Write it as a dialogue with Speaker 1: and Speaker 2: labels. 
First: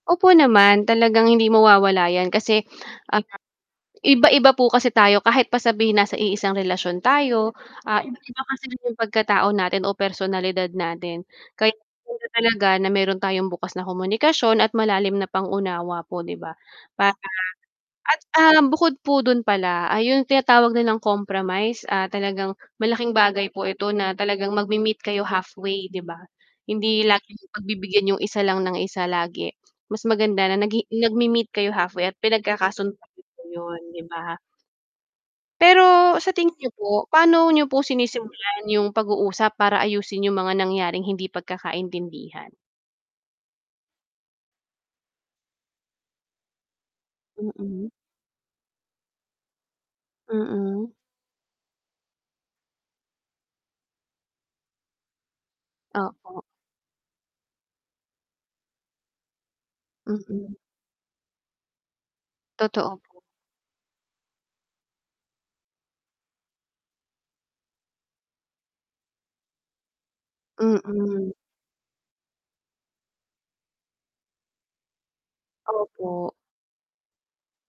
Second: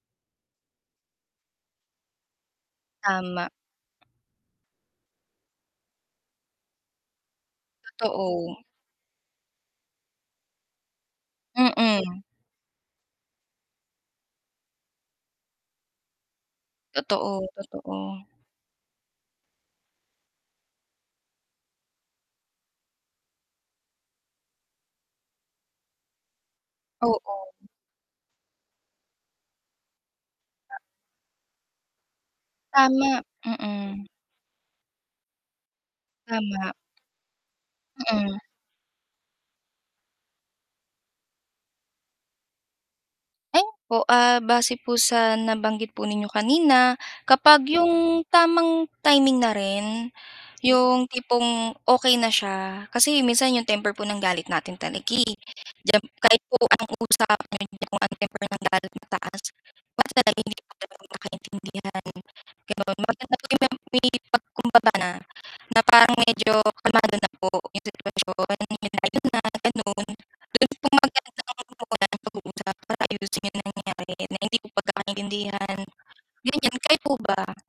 Speaker 1: Opo naman, talagang hindi mawawala yan kasi, ah,
Speaker 2: Tama.
Speaker 1: Iba-iba po kasi tayo kahit pa sabihin na iisang relasyon tayo, ah, iba-iba
Speaker 2: Totoo.
Speaker 1: kasi yung pagkatao natin o personalidad natin. Kay
Speaker 2: Mm.
Speaker 1: maganda talaga na meron tayong bukas na komunikasyon at malalim na pang-unawa po' di ba? Para
Speaker 2: Totoo,
Speaker 1: at,
Speaker 2: totoo.
Speaker 1: ah, bukod po dun pala ay yung tinatawag nilang compromise, ah, talagang malaking bagay po ito na talagang magmemeet kayo halfway 'di ba? Hindi lagi
Speaker 2: Oo.
Speaker 1: pagbibigyan yung isa lang ng isa lagi, mas maganda na nag nagme-meet kayo halfway at pinagkakasun ko
Speaker 2: Tama,
Speaker 1: yun 'di
Speaker 2: mm.
Speaker 1: ba? Pero sa tingin niyo
Speaker 2: Tama.
Speaker 1: po, paano niyo po
Speaker 2: Mm.
Speaker 1: sinisimulan yung pag-uusap para ayusin yung mga nangyaring hindi pagkakaintindihan?
Speaker 2: [unintelligible] Opo, ah, base po sa nabanggit po ninyo kanina, kapag
Speaker 1: Mm.
Speaker 2: yung tamang timing na rin,
Speaker 1: Mm.
Speaker 2: yung tipong okey na siya kasi minsan yung temper po ng galit natin talaga, eh. Diyan
Speaker 1: Opo.
Speaker 2: kahit po ang usapan niyo kung ang temper ng galit mataas
Speaker 1: Mm. Totoo po.
Speaker 2: may pagkumbaba na na parang medyo kalmado na po yung sitwasyon.
Speaker 1: Mm.
Speaker 2: Like para ayusin yung nangyari na hindi ko pagkakaintindihan,
Speaker 1: Opo.
Speaker 2: ganyan, kayo po ba?